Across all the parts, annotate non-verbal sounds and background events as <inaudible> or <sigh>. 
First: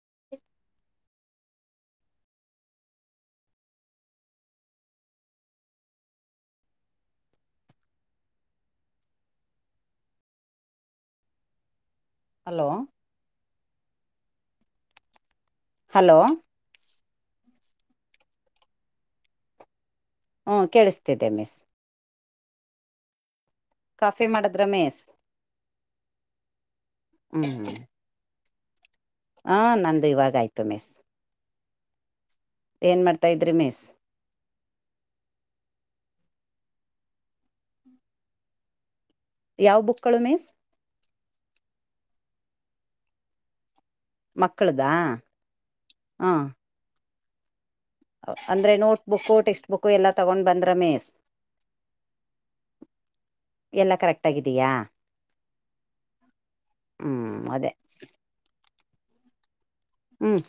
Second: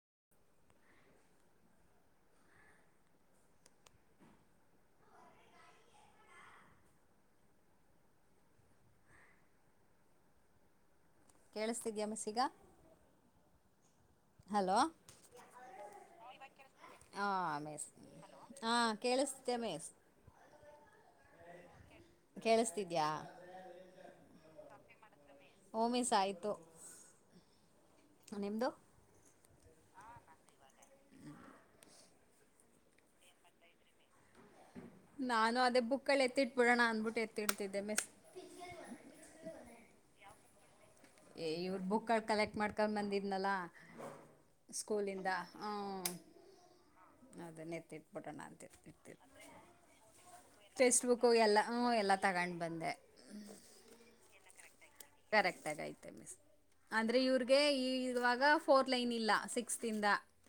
<inaudible> ಕೇಳಿಸ <unintelligible> hello hello. Hello. ಹಾ miss ಹಾ ಕೇಳಿಸುತ್ತಾ ಇದಾವೆ. ಹೂ ಕೇಳಿಸ್ತಿದೆ ಮಿಸ್. ಕೇಳಿಸತಿದ್ಯಾ. ಕಾಫಿ ಮಾಡದ್ರ ಮಿಸ್. ಹೂ ಮಿಸ್ ಆಯ್ತು. ನಿಮ್ದು ಹಾ ನಂದು ಇವಾಗ ಆಯ್ತು ಮಿಸ್ ಏನ್ ಮಾಡ್ತಾ ಇದ್ರಿ ಮಿಸ್. ನಾನು ಅದೇ ಬುಕ್ಕಲ್ಲಿ ಎತ್ತಿಇಟ್ಟಿಬಿಡೋಣ ಅಂದಬಿಟ್ಟು ಎತ್ತಿಡ್ತಿದ್ದೇ ಮಿಸ್. ಯಾವ ಬುಕ್ಗಳು ಮಿಸ್. ಏ ಇವರು ಬುಕ್ಗಳು ಕಲೆಕ್ಟ್ ಮಾಡ್ಕೊಂಡ್ ಬಂದಿದ್ನಲ್ಲಾ ಮಕ್ಕಳದಾ ಸ್ಕೂಲಿನಿಂದ ಹಾ ಹ ಅದನ್ನೇ ಅಂದ್ರೆ ನೋಟ್ ಬುಕ್ ಟೆಕ್ಸ್ಟ್ ಬುಕ್ ಎಲ್ಲ ತಗೊಂಡ್ ಬಂದ್ರ ಟೆಕ್ಸ್ಟ್ ಮಿಸ್ ಬುಕ್ಕು ಎಲ್ಲ ಹ್ಞೂ ಎಲ್ಲ ತಗೊಂಡು ಬಂದೆ ಎಲ್ಲಾ ಕರೆಕ್ಟ್ ಆಗಿದಯಾ. ಕರೆಕ್ಟ್ ಆಗ ಐತೆ ಮಿಸ್ ಅಂದ್ರೆ ಹ್ಮ್ ಇವ್ರಗೆ ಅದೇ ಈ ಇವಾಗ ಫೋರ್ ಲೈನ್ ಇಲ್ಲ <unintelligible> ಹ್ಮ್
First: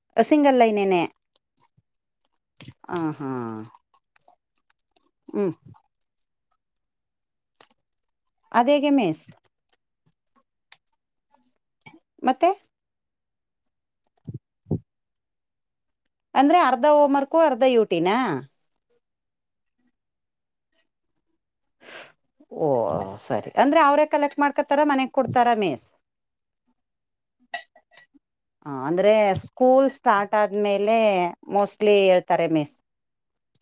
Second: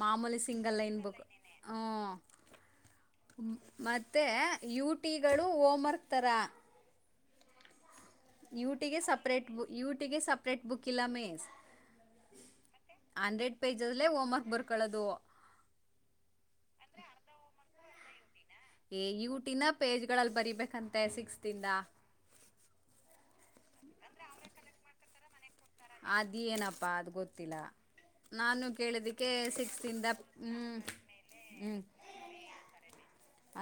ಮಾಮೂಲಿ ಸಿಂಗಲ್ ಲೈನ್ ಬುಕ್ ಹ ಹ ಹಾ ಮತ್ತೆ. ಯು ಟಿಗಳು ಹ್ಮ್ ಹೋಂವರ್ಕ್ ತರ. ಅದೇಗೆ ಯುಟಿಗೆ miss separate book separate book ಇಲ್ಲ ಮಿಸ್. ಮತ್ತೆ ಹಂಡ್ರೆಡ್ ಪೇಜಲ್ಲೇ ಹೋಮ್ ವರ್ಕ್ ಬರ್ಕೊಳ್ಳೋದು. ಅಂದ್ರೆ ಅರ್ಧ ಓಮರ್ಕೂ ಅರ್ಧ ಯುಟಿನ. ಯು ಟಿನ ಪೇಜ್ ಗಳಲ್ಲಿ ಬರಿಬೇಕಂತೆ ಸಿಕ್ಸ್ತ್ ಓ ಸರಿ ಅಂದ್ರೆ ಅವ್ರೇ ಕಲೆಕ್ಟ್ ಮಾಡ್ಕೊತಾರ ಮನೆ ಅದ್ ಏನಪ್ಪಾ ಅದು್ ಗೊತ್ತಿಲ್ಲ ನಾನು ಹ ಅಂದ್ರೆ ಕೇಳದಕ್ಕೆ ಸ್ಕೂಲ್ ಸಿಕ್ಸ್ಿಂದ ಸ್ಟಾರ್ಟ್ ಹ್ಮ್ ಆದ್ಮೇಲೆ ಹ್ಮ್ ಮೋಸ್ಟ್ಲಿ ಹೇಳ್ತಾರೆ ಮಿಸ್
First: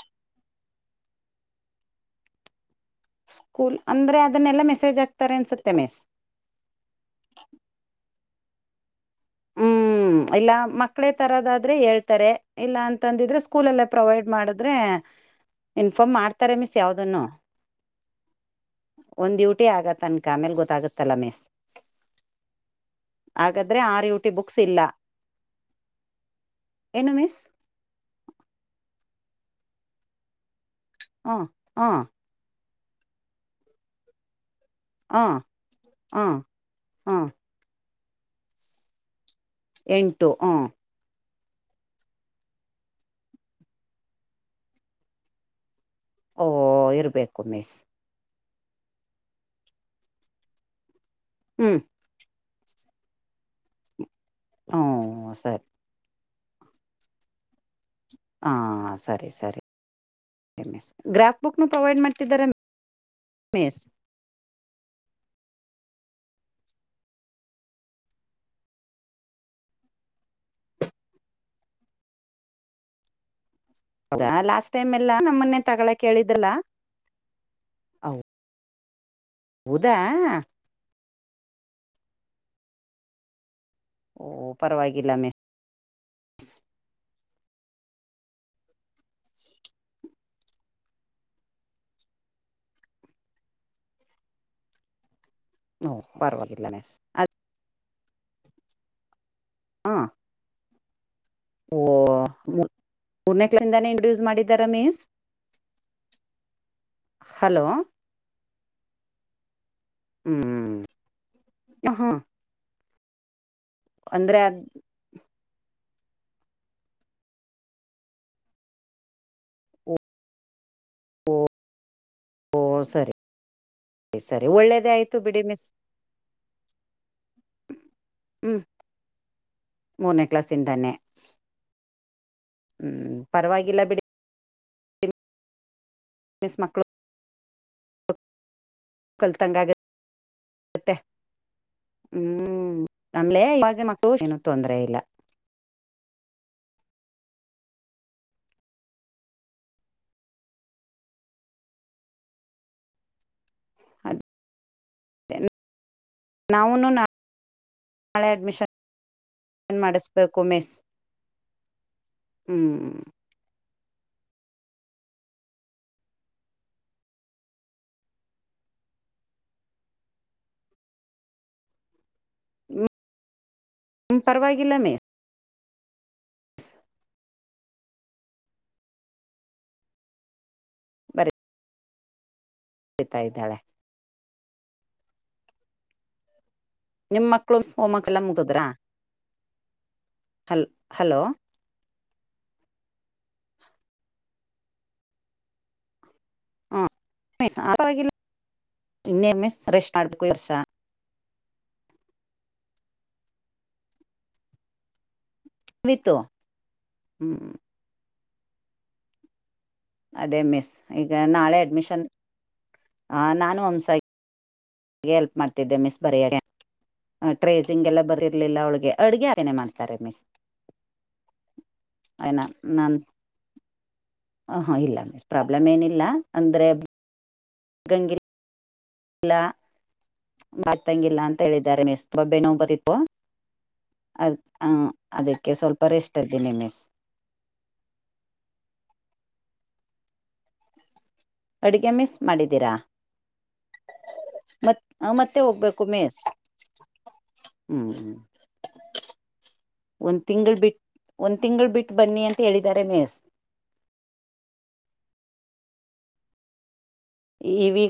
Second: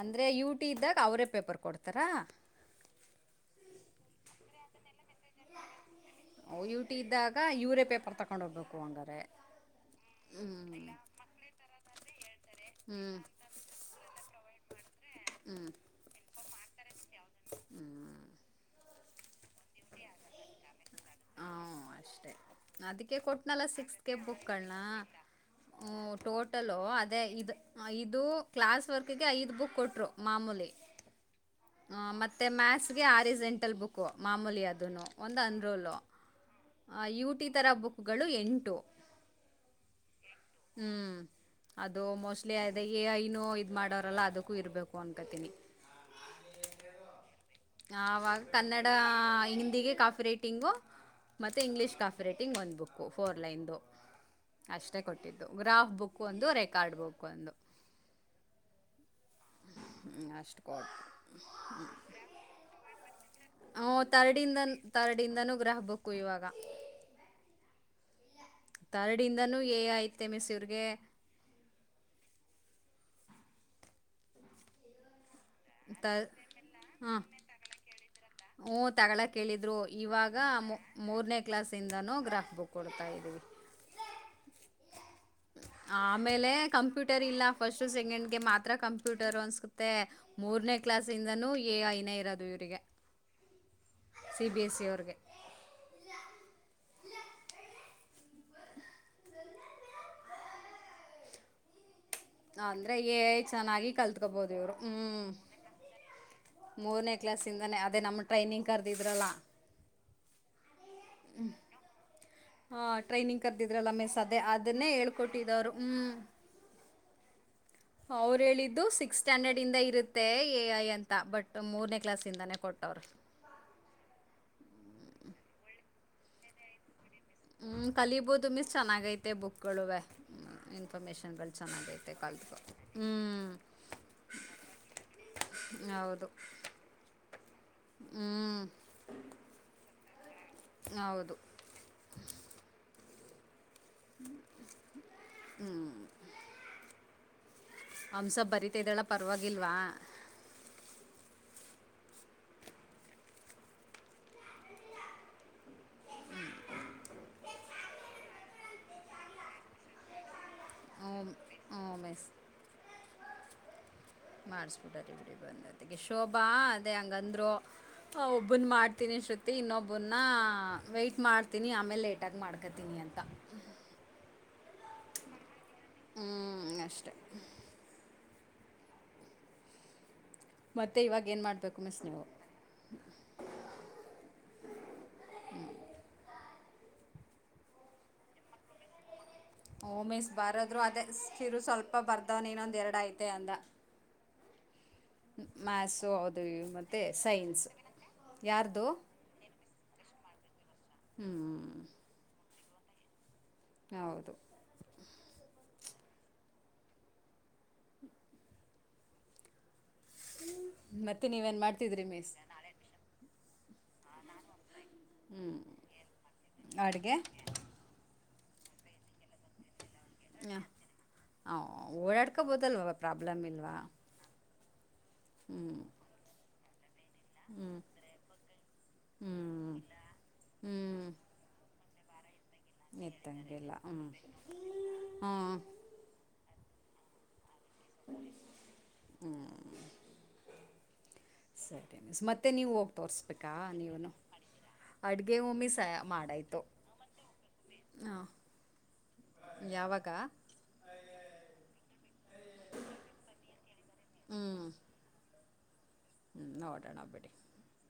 ಅಂದ್ರೆ ಯುಟ್ದಾಗ ಅವರೇ ಪೇಪರ್ ಕೊಡ್ತಾರಾ ಸ್ಕೂಲ್ ಅಂದ್ರೆ ಅದನ್ನೆಲ್ಲಾ ಮೆಸೇಜ್ ಆಕ್ತ ಯು ಟಿ ಇದ್ದಾಗ ಯುರೇ ಪೇಪರ್ ತಗ ಕೊಂಡೋೋಗಬೇಕು ಹಂಗಾರೆ ಹ್ಮ್ ಇಲ್ಲ ಮಕ್ಕಳೇ ತರದಾದ್ರೆ ಹೇಳ್ತಾರೆ ಇಲ್ಲ ಹ್ಞೂ ಅಂತಂದಿದ್ರೆ ಸ್ಕೂಲ್ಲ್ಲ ಪ್ರೊವೈಡ್ ಮಾಡಿದ್ರೆ ಇನ್ಫಾರ್ಮ್ ಮಾಡ್ತಾರೆ ಮಿಸ್ ಯಾವ್ದನ್ನು ಹ್ಞೂ ಒಂದ್ ಡೂಟಿ ಆಗತ್ತ ಅನ್ಕ ಆಮೇಲೆ ಗೊತ್ತಾಗತ್ತಲ್ಲಾ ಮಿಸ್ ಅದಕ್ಕೆ ಕೊಟ್ನಲ್ಲ ಹಾಗಾದ್ರೆ six R UT book books ಇಲ್ಲ ಟೋಟಲ್ ಏನು ಅದೇ ಮಿಸ್ ಇ ಇದು ಕ್ಲಾಸ್ ವರ್ಕ್ ಗೆ ಐದು ಬುಕ್ ಕೊಟ್ರು ಮಾಮೂಲಿ ಹ ಮತ್ತೆ ಮ್ಯಾಸ್ ಆಜೆಂಟಲ್ ಬುಕ್ು ಮಾಮೂಲಿ ಅದು ಅದ ಹ ಒಂದು ಅನ್ರೂಲ ಹ ಆ ಹ ಯುಟಿ ತರ ಬು ಎಂಟು ಎಂು ಟ್ಟು ಹ ಹ್ಞೂ ಅದು ಮೋಸ್ಟ್ಲಿ ಅ ಐನು ಇದು ಮಾಡೋಾರಲ್ಲ ಅದಕ್ಕೂ ಇರಬೇಕು ಅನ್ಕತೀನಿ ಓಹ ಇರ್ಬೇಕು ಮಿಸ್ ಆವಾಗ ಕನ್ನಡ ಹಿಂದಿಗೆ ಕಾಫಿ ರೈಟಿಂಗು ಹ್ಮ್ ಮತ್ತೆಂಗ್ೀಷ್ಾಫ್ರೆ ಟಿಂಗ್ ಒಂದು ಬುಕ್ಕು ಫೋರ್ ಲೈನ್ದು ಅಷ್ಟೇ ಹ್ಮ ಕೊಟ್ಟಿದ್ದು ಸರಿ ಗ್ರಾಫ್ ಬುಕ್ ಬ ಒಂದು ರೆಕಾರ್ಡ್ ಬಕ್ ಒಂದು ಹಾ ಸರಿ ಸರಿ ಅಷ್ಟು ಮ ಗ್ರಾಫ್ ಬುಕ್ ಪ್ರೊವೈಡ್ ಮಾಡ್ತಿದ್ದಾರೆ ಮಿಸ್ ಹ ತರಡಿಂದ ತರಡಿಂದನೂ ಗ್ರಹ ಬಕ್ಕು ಇವಾಗ ತರಡಿಂದನೂ ಏ ಐತೆ ಮಿಸಿ್ರಗೆ ಹೌದಾ ಲಾಸ್ಟ್ ಟೈಮ್ ಎಲ್ಲ ನ ಮೊನ್ನೆ ತಗಳ ತ ಕೇಳಿದ್ದಲ್ಲ ತಗಗಳಲ ಕೇಳಿದ್ರು ಇವಾಗ ಮೂರನೇ ಕ್ಲಾಸಿಂದನೂ ಗ್ರಾಫ್ ಬುಕ್ ಕೊಡ್ತಾಯ್ದೀವಿ ಓಹ ಪರವಾಗಿಲ್ಲ ಮೆ ಆಮೇಲೆ ಕಂಪ್ಯೂಟ್ ರ್ ಇಲ್ಲ ಫಸ್ಟ್ ಸೆಕೆಂಡ್ಗೆ ಮಾತ್ರ ಕಂಪ್ಯೂಟರ್ ಅನ್ಸ್ಕುತ್ತೆ ಮೂರನೇ ಕ್ಲಾಸ್ಿಂದ ಎ ಐನೇ ಇರೋದು ಇವರಿಗೆ ಸಿ ಬಿ ಎಸ್ ಸಿ ಅವಗೆ ಹ ಪರವಾಗಿಲ್ಲ ನೆಸ್ ಅ ಹಾ ಓ ಅಂದ್ರೆ ಏ ಮೂರನೇ ಕ್ಲಾಸ್ಇಂದಾನೇ ಚೆನ್ನಾಗಿ ಇಂಟ್ರೊಡ್ಯೂಸ್ ಕಲ್ತ್ಕೊಬೋದು ಮಾಡಿದ್ದಾರ ಇವ್ರು ಮಿಸ್ ಹ್ಮ್ ಮೂರನೇ ಹಲೋ ಕ್ಲಾಸ್ಿಂದಾನೇ ಅದೇ ನಮ್ಮ ಟ್ರೈನಿಂಗ್ ಕರ್ದಿದ್ರಲ್ಲ ಹ್ಮ್ ಹ ಹಾ ಟ್ರೈನಿಂಗ್ ಕದಿದ್ರಲ್ಲ ಮೇ ಅದೇ ಅದ್ ಅದನ್ನೇ ಹೇಳ್ಕೊಟ್ಟಿದ್ರು ಹ್ಮ್ ಅವ್ರು ಹೇಳಿದ್ದು ಸಿಕ್ಸ್ ಸ್ಟ್ಯಾಂಡರ್ಡ್ ಇಂದ ಇರುತ್ತೆ ಎಐ ಅಂತ ಬಟ್ ಮೂರನೇ ಕ್ಲಸ್ಿಂದಾನೇ ಓ ಕೊಟ್ಟವರು ಸರಿ ಬಿಡ ಮಿಸ ಹ್ಮ್ ಕಲಬೋದು ಮೀಸ್ ಚೆನ್ನಾಗೈತೆ ಬುಕ್ಗಳುುವೆ ಮೂರನೇ ಕ್ಲಾಸ್ಇಂದಾನೇ ಇನ್ಫರ್ಮೇಶನ್ಗಳು ಚೆನ್ನಾಗೈತೆ ಕಲ್ತ್ ಹ್ಮ್ ಪರವಾಗಿಲ್ಲ ಬಿಡಿ ಹೌದು ಮಿಸ್ ಮಕ್ಕಳು ಹ್ಮ್ ಕಲ್ತಂಗ ಆಗತ್ತೆ ಮತ್ತ ಹೌದು ಹ್ಮ್ ನಮಲೆ ಮಕ್ಕಳುನ ತೊಂದರೆ ಇಲ್ಲ ಹಂಸ ಬರೀತ್ದಳ ಪರವಾಗಿಲ್ವಾ ಅದ ನಾಾವ ನಾಳೆ ಅಡ್ಮಿಷನ್ ಮಾಡಿಸಬೇಕು ಕಮೇಶ್ಞ ಹ್ಞೂ ಹ್ಞೂ ಮಾಡಿಸಬಿಡರಿಬಿ ಬಂದತೆಿಗೆ ಶೋಭಾ ಅದೇ ಹಂಗಂದ್ರು ಒಬ್ಬನ್ ಮಾಡ್ತೀನಿ ಅನ್ ಸತಿ ಇನ್ನೊಬ್ಬನ್ನ ವೈ್ಟಟ್ ಮಾಡ್ತೀನಿ ಆಮೇಲೆ ಲೇಟ್ ಅಟಕ್ ಮಾಡ್ಕೊತೀನಿ ಅಂತ ಲ ಮೇ ಹ್ಮ್ ಅಷ್ಟ ಮತ್ತೆ ಇವಾಗ ಏನ್ ಮಾಡ್ಬೇಕು ಮಿಸ್ ನೀವು ಹತಾ ಇದ್ದಾಳೆ ನಿಮ್ಮ ಮಕ್ಳು ಮೋಮ್ಮಕ್ಕೆಲ್ಲ ಮುಗಿದ್ರಾ ಓ ಮಿಸ್ ಬಾರದ್ರು ಅದೇ ಕಿರು ಸ್ವಲ್ಪ ಅಪ್ಪ ಬರ್ದವನ ಇನೊಂದ ಎರಡು ಐತೆ ಅಂದ ಮಸುೌದು ಹ ಮ ಯಾರ್ದು ಇನ್ನೇ ಮೀ್ ರೆಸ್ ಮಾಡ್ಬೇಕು ವರ್ಷ ಹೌದು ನಿತ್ತು ಹ್ಮ್ ಅದೇ ಮ್ ಈ ಮತ್ತೆ ನಾಳೆ ನೀವೇನು ಅಡ್ಮ ಮಾಡ್ತಿದ್ರಿ ಮಿಸ್ ನ ಒಮ್ಸಾ ಹೆಲ್ಪ್ ಮಾಡ್ತಿದ್ದೆ ಮಿಸ್ ಬರಿಯ ಅಡುಗೆ ಟ್ರೇಸಿಂಗ್ ಎಲ್ಲ ಬರ ಇಲಿಲ್ಲಳಿಗೆ ಅಡುಗೆ ಮಾಡ ಮ ಓಡಾಡ್ಕೋಬೋದಲ್ವ ನ ಪ್ರಾಬ್ಲಮ್ ಇಲ್ವಾ ಇಲ್ಲ ಮಿಸ ಪ್ರಾಬ್ಲಮ್ ಹ್ಞೂ ಏನಿಲ್ಲ ಅಂದ್ರೆ ಹ್ಞೂ ಹ್ಮ್ ಅತಂಗಿಲ್ಲತಂಗಿಲ್ಲ ಅಂತ ಹೇಳಿದ್ದಾರೆ ಮಿಸ್ ಬಬೆನೊ ಬರಿತ ಪೊ ಎತ್ತಂಗಿಲ್ಲ ಹ್ಮ್ ಹಾ ಅದಕ್ಕೆ ಸ್ವಲ್ಪ ರೆಷ್ಟ ಇದ್ದೀನಿ ಮಿಸ್ ಹಹೂ ಅಡ್ಗೆ ಮೀಸ್ ಮಾಡಿದೀರಾ ತೋರಿಸ್ಬೇಕಾ ನೀವುನು ಮ ಅಡುಗೆ ಮತ್ತೆ ಒಮ್ಮಿ ಸ ಹೋಗ್ಬೇಕು ಮಿಸ್ ಮಾಡಾಯಿತು ಹೂ ಹಾಂ ಯಾವಾಗ ಒಂದ್ ತಿಂಗಳು ಬಿಟ್ಟ ಒಂದ್ ತಿಂಗಳು ಬಿಟ್ಟ ಬನ್ನಿ ಅಂತ ಹೇಳಿದ್ದಾರೆ ಮೇಸ್ ಹೂ ಹೂ ನೋಡಿ ಇವಿ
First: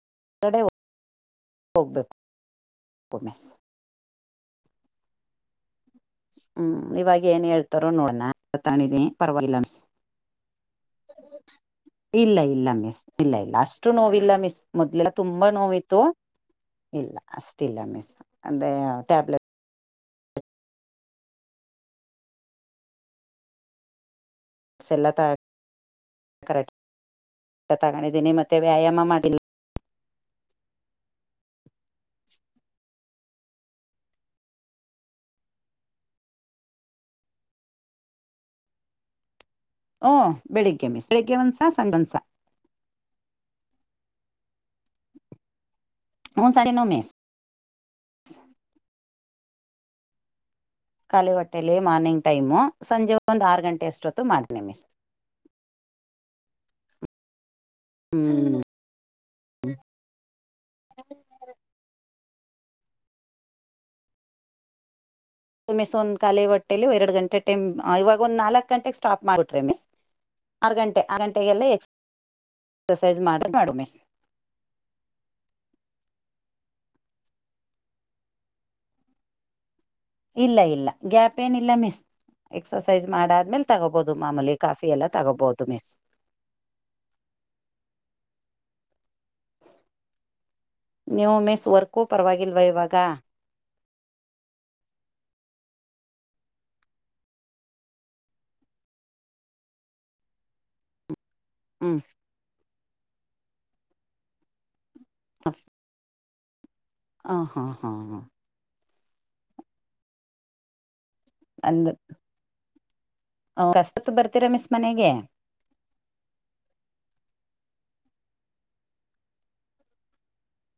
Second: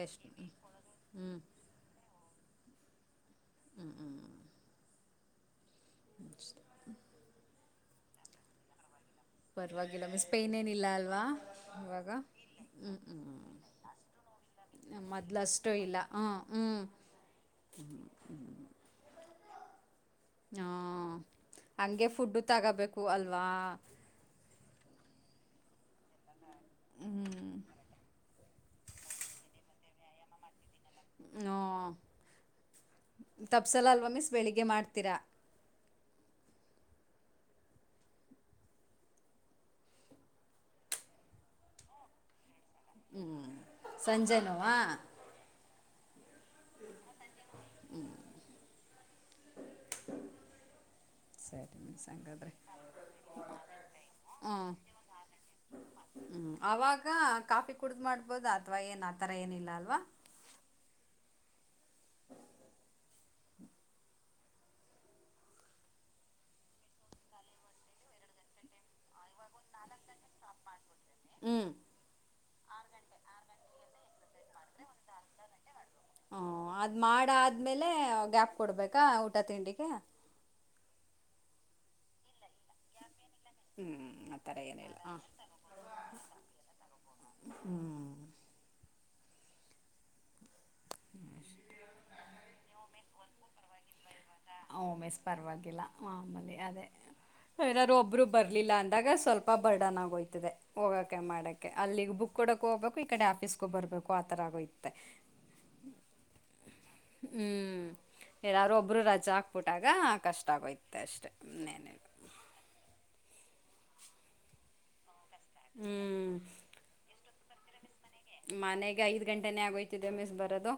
ರೆಸ್ಟ್ ಹ್ಞೂ ಹೋಗ್ಬೇಕು ಒಮೆ ಹೂ ಹೂ ಹೂ ಇವಾಗ ಏನ್ ಹೇಳು ತರೋ ನೋಡಣ ತಿದಿ ಪರ್ವಾಗಿಲ್ಲ ಮಿಸ್ ಪರವಾಗಿಲ್ಲ ಪೈನ್ ಏನಿಲ್ಲ ಅಲ್ವಾ ಇವಾಗ ಇಲ್ಲ ಇಲ್ಲ ಮಿಸ್ ಅಷ್ಟು ನೋವಲ್ಲ ಮಿಸ್ ಮೊದ್ಲೆಲ್ಲ ತುಂಬಾ ಮೊದಲಷ್ಟು ಇಲ್ಲ ನೋವಿತ್ತು ಹಾಂ ಹ್ಞೂ ಇಲ್ಲ ಅಷ್ಟಲ್ಲ ಮಿಸ್ ಅೇ ಟ್ಯಾಬ್ಲೆಟ್ ಹಾ ಹಂಗೆ ಫುಡ್ ತಗೋಬೇಕು ಅಲ್ವಾ ಸ ಎಲ್ಲ ತ ಕರಾಟಿ ತಗೊಂಡಿದ್ದೀನಿ ಮತ್ತೆ ವ್ಯಾಯಾಮ ಮಾಡಿಲ್ಲ ಹೂ ತಪ್ಸಲ ಅಲ್ವ ಮಿಸ್ ಬೆಳಿಗ್ಗೆ ಮಾಡ್ತೀರಾ ಹೂ ಬೆಳಿಗ್ಗೆ ಮಿಸ್ ಬೆಳಿಗ್ಗೆ ಒಂದಸ ಸಾಯಂಕಾಲ ಹೂ ಸಂಜೆನೋವಾ ಹ ಸರಿ ನೋಮಸ್ ಹ ಖಾಲಿ ಹೊಟ್ಟೆಯಲ್ಲಿ ಸರಿ ಮಿಸ್ ಮಾರ್ನಿಂಗ್ ಹಂಗಾದ್ರೆ ಟೈಮು ಸಂಜೆ ಒಂದು ಆರು ಗಂಟೆ ಅಷ್ಟೊತ್ತು ಮಾಡನಿ ಮಿಸ್ ಹೂ ಅವಾಗ ಕಾಫಿ ಕುಡ್ದ್ ಮಾಡ್ಬೋದ ಹ್ಮ್ ಅಥವಾ ಏನ್ ಆತರ ಏನಿಲ್ಲ ಅಲ್ವಾ ಹೂ ಮಿಸ್ ಒಂದ್ ಖಾಲಿ ಹೊಟ್ಟೇೆಯಲ್ಲಿ ಎರಡು ಗಂಟೆ ಟೈಮ್ ಇವಾಗ ಒಂದ್ ನಾಲ್ಕಕ್ ಗಂಟೆಗೆ ಸ್ಟಾಪ್ ಮಾಡಿಬಿಟ್ರಿ ಮಿಸ್ ಆರು ಗಂಟೆ ಆ ಗಂಟೆಗೆಲ್ಲ ಹ್ಮ್ ಹೆ ಎಕ್ಸರ್ಸೈಜ್ ಮಾಡ ಮಾಡು ಮಿಸ್ ಹೂ ಅದ್ ಮಾಡ ಆದ್ಮೇಲೆ ಗ್ಯಾಪ್ ಕೊಡ್ಬೇಕಾ ಊಟ ತಿಂಡಿಗೆ ಇಲ್ಲ ಇಲ್ಲ ಗ್ಯಾಪ್ ಏನಿಲ್ಲ ಮಿಸ್ ಎಕ್ಸಸೈಸ್ ಮಾಡಾದ್ಮೇಲೆ ತಗೋಬಹುದು ಹ್ಮ್ ಮಾಮೂಲಿ ಆತರ ಕಾಫಿ ಏನಿಲ್ಲ ಎಲ್ಲ ತಗೋಬಹುದು ಮಿಸ್ ನ್ಯೋ ಮೆಸ್ ವರ್ಕೋ ಪರವಾಗಿಲ್ವ ಇವಾಗ ಮೆಸ್ ಪರವಾಗಿಲ್ಲ ಆಮಲಿ ಅದೇ ಯನಾದಾರೂ ಒಬ್ರು ಬರ್ಲಿಲ್ಲ ಅಂದಾಗ ಸ್ವಲ್ಪ ಬರ್ಡನ್ ಆಗೋಯ್ತದೆ ಹೋಗ ಮಾಡೆ ಹ್ಮ್ ಅಲ್ಲಿಗ್ ಬುಕ್ ಕೊಡಕ್ ಹೋಗ ಈ ಕಡೆ ಆಫೀಸ್ಗ ಬರ್ಬೇಕು ಆ ತರ ಆ ಹ ಹ ಹಾ ಹಾ ಹಾ ಗರು ರಜ ಹಾಕ್ಬಿಟ್ಟಾಗ ಕಷ್ಟ ಆಗೋಯ್ತೆ ಅಷ್ಟೇ ಅಂದು ಅವರ್ ಅಷ್ಟೊತ್ತಿಗೆ ಬರ್ತೀರಾ ಮಿಸ್ ಮನೆಗೆ ಹ್ಮ್ ಮನೆಗೆ ಐದ್ ಗಂಟೆನೆೇ ಆಗೋಯ್ತಿದೆ ಮಿಸ್ ಬರದು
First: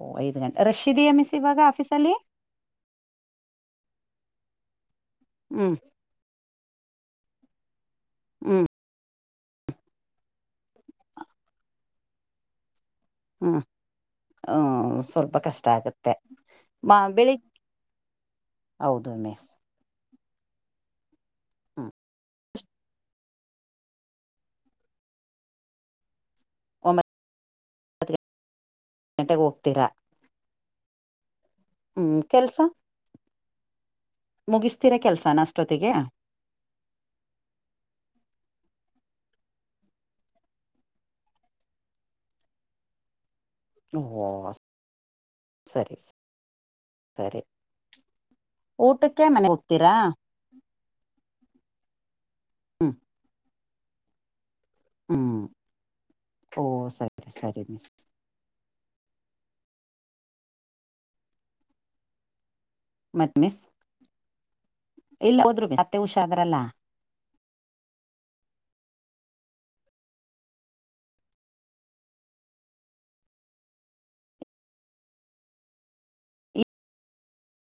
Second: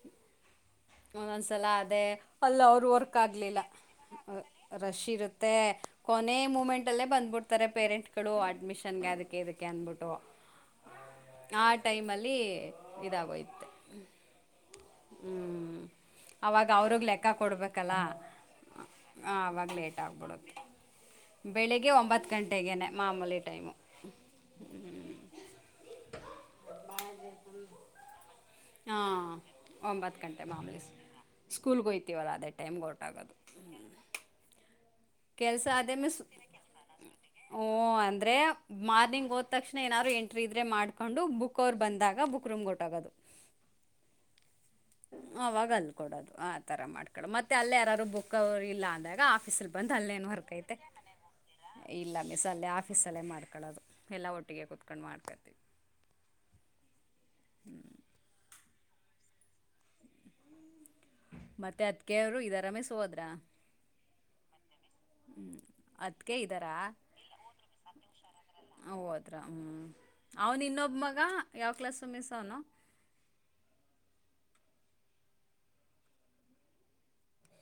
ಓ ಐದು ಗಂಟೆ ರಶ್ ಇದೆಯಾ ಮಿಸ್ ಇವಾಗ ಒಂದೊಂದ್ಸಲ ಅದೇ ಆಫೀಸಲ್ಲಿ ಅಲ್ಲ ಅವರು ವರ್ಕ್ ಆಗ್ಲಿಲ್ಲ ಹ ರಶ್ ಇರುತ್ತೆ ಹ್ಮ್ ಕೊನೆ ಮೂಮೆಂಟ್ ಅಲ್ಲೇ ಬಂದ್ಬಿಡುತ್ತಾರೆ ಪೇರೆಂಟ್ ಇಡೋ ಹ್ಮ್ ಅಡ್ಮಿಷನ್ ಗ ಕ್ಕೆ ಅನ್ಬಿಟ್ಟು ಆ ಟೈಮ್ ಅಲ್ಲಿ ಹ್ಮ್ ಇದಾಗೋಯುತ್ತೆ ಹ್ಮ ಸ್ವಲ್ಪ ಕಷ್ಟ ಆಗುತ್ತೆ ಅವ್ರಿಗೆ ಲೆಕ್ಕ ಬೆಳಿಗ್ ಕೊಡಬೇಕಲ್ಲ ಹೌದು ಮಿಸ್ ಆಗ್ಬಿಡುತ್ತೆ ಬೆಳಿಗ್ಗೆ ಹ್ಮ್ ಒಂಬತ್ತು ಗಂಟೆ ತೆಗೆನೆ ಮಾಮೂಲಿ ಟೈಮು ಒಂಬತ್ತು ಹಾ ಗಂಟೆಗೆ ಹೋಗ್ತೀರಾ ಒಂಬತ್ತು ಗಂಟೆ ಮಾಮೂಲಿ ಸ್ಕೂಲ್ಗೆ ಹ್ಮ್ ಹೊಯ್ತಿವಲ್ಲ ಅದ ಟೈಮ್ಗೆ ಹೊರಟೊಗೊದು ಹ್ಮ ಮುಗಿಸ ಕೆಲ್ಸ ಅದ ಮಿಸ್, ಓ ಅಂದ್ರೆ ಮಾರ್ನಿಂಗ್ ಹೋದ ತಕ್ಷಣ ಏನಾದ್ರು ಎಂಟ್ರಿ ಇದ್ದರೆ ಮಾಡ್ಕೊಂಡು ಬುಕ್ ಅವ್ರು ಬಂದಾಗ ಬುಕ್ ರೂಂಗೊಂಟೊಗದು ಓ ಅವಾಗ ಸರಿ ಅಲ್ಕೊಡೋದು ಆ ತರ ಮಾಡ್ಕೊಡ ಸರಿ ಮತ್ತೆ ಅಲ್ಲಿ ಯಾರಾದಾರೂ ಬುಕ್ ಇಲ್ಲ ಅಂದಾಗ ಊಟಕ್ಕೆ ಮನೆ ಆಫೀಸ ಬಂದು ಹೋಗ್ತೀರಾ ಅಲ್ಲೇ ಏನ್ ವರ್ಕ್ ಐತೆ ಇಲ್ಲ ಮಿಸ್ ಅಲ್ಲೇ ಹ್ಮ್ ಆಫೀಸ್ ಅಲ್ಲೇ ಮಾಡ್ಕೊಳ್ಳೋದು ಎಲ್ಲಾ ಒಟ್ಟ ಹ್ಮ್ ಓ ಸರಿ ಸರಿ ಮಿಸ್ ಮತ್ತೆ ಅದಕವರು ಇದ ಮತ್ತ ಮಿಸ್ ಇಲ್ಲ ಹೋದರು, ಮತ್ತೆ ಅದಕ್ಕೆ ಹುಷಾರಾದ್ರಲ್ಲ ಹ ಹೋದ್ರ ಹ್ಮ್ ಅವನು ಇನ್ನೊಬ್ ಮಗ ಯಾವ ಕ್ಲಾಸು ಮಿಸ್ ಅವನು?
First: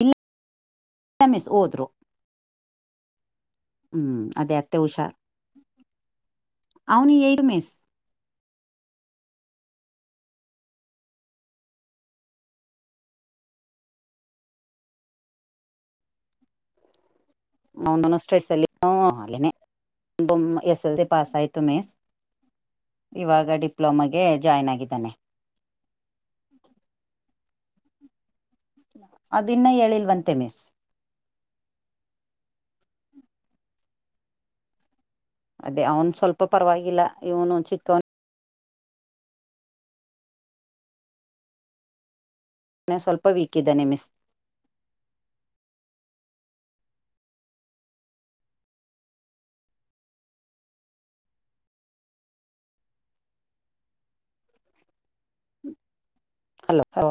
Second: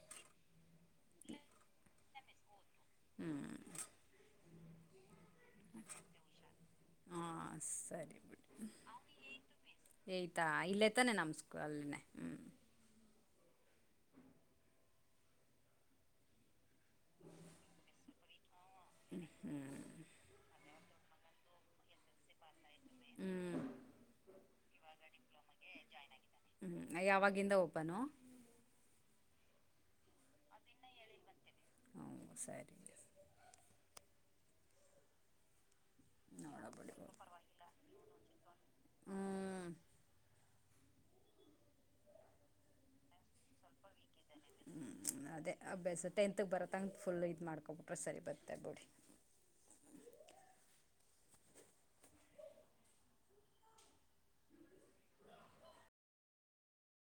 ಇಲ್ಲ ಲ್ಲ ಮಿಸ್ ಹೋದ್ರು ಹ್ಮ್ ಹ್ಮ್ ಅದೇ ಅತ್ತೆ ಉಷಾ ಹಾ ಏರು ಮಿಸ್ ಸರಿ ಬಿಡ್ ಏತ್ತಾ ಇಲ್ಲೇ ತಾನೆ ನಮ್ಮ ಸ್ಕೂ ಅಲ್ಲಿನೇ ಹ್ಮ್. ಮೌನ್ ಮನ್ ಸ್ಟೇಟ್ಸಲ್ಲಿ ಹ ಅಲ್ಲೆನೇ ಹ್ಞೂ ಬೊಮ್ ಎಸ್ ಜಲ್ದಿ ಪಾಸ್ ಆಯತು ಮಿಸ್ ಇವಾಗ ಹ್ಮ್ ಡಿಪ್ಲೊಮಗೆ ಜಾಯ್ನ್ ಆಗಿದ್ದಾನೆ. ಹ್ಮ್ ಯಾವಾಗಿಂದ ಹೋಗ್ ಒಪ್ಪನು ಅದಿನ್ನ ಹೇಳಿಲ್ವಂತೆ ಮಿಸ್ ಹ ಸರಿ ಅದೇ ಅವನು ಸ್ವಲ್ಪ ನೋಡ ಬಿಡಿ ಪರವಾಗಿಲ್ಲ ಹ್ಞೂ ಇವನು ಚಿಕ್ಕವನ್ ನ್ನ ಸ್ವಲ್ಪ ವೀಕ್ ಇದ್ದಾನೆ ಮಿಸ್. ಹ್ಞೂ ಅದೇ ಅಭ್ಯಾಸ ಟೆಂತ್ಗೆ ಬರೋ ತಂಗೆ ಫುಲ್ ಇದು ಮಾಡ್ಕೊಬಿಟ್ರೆ ಸರಿ ಬರ್ತಾರ್ ಬುಡಿ. ಹಲೋ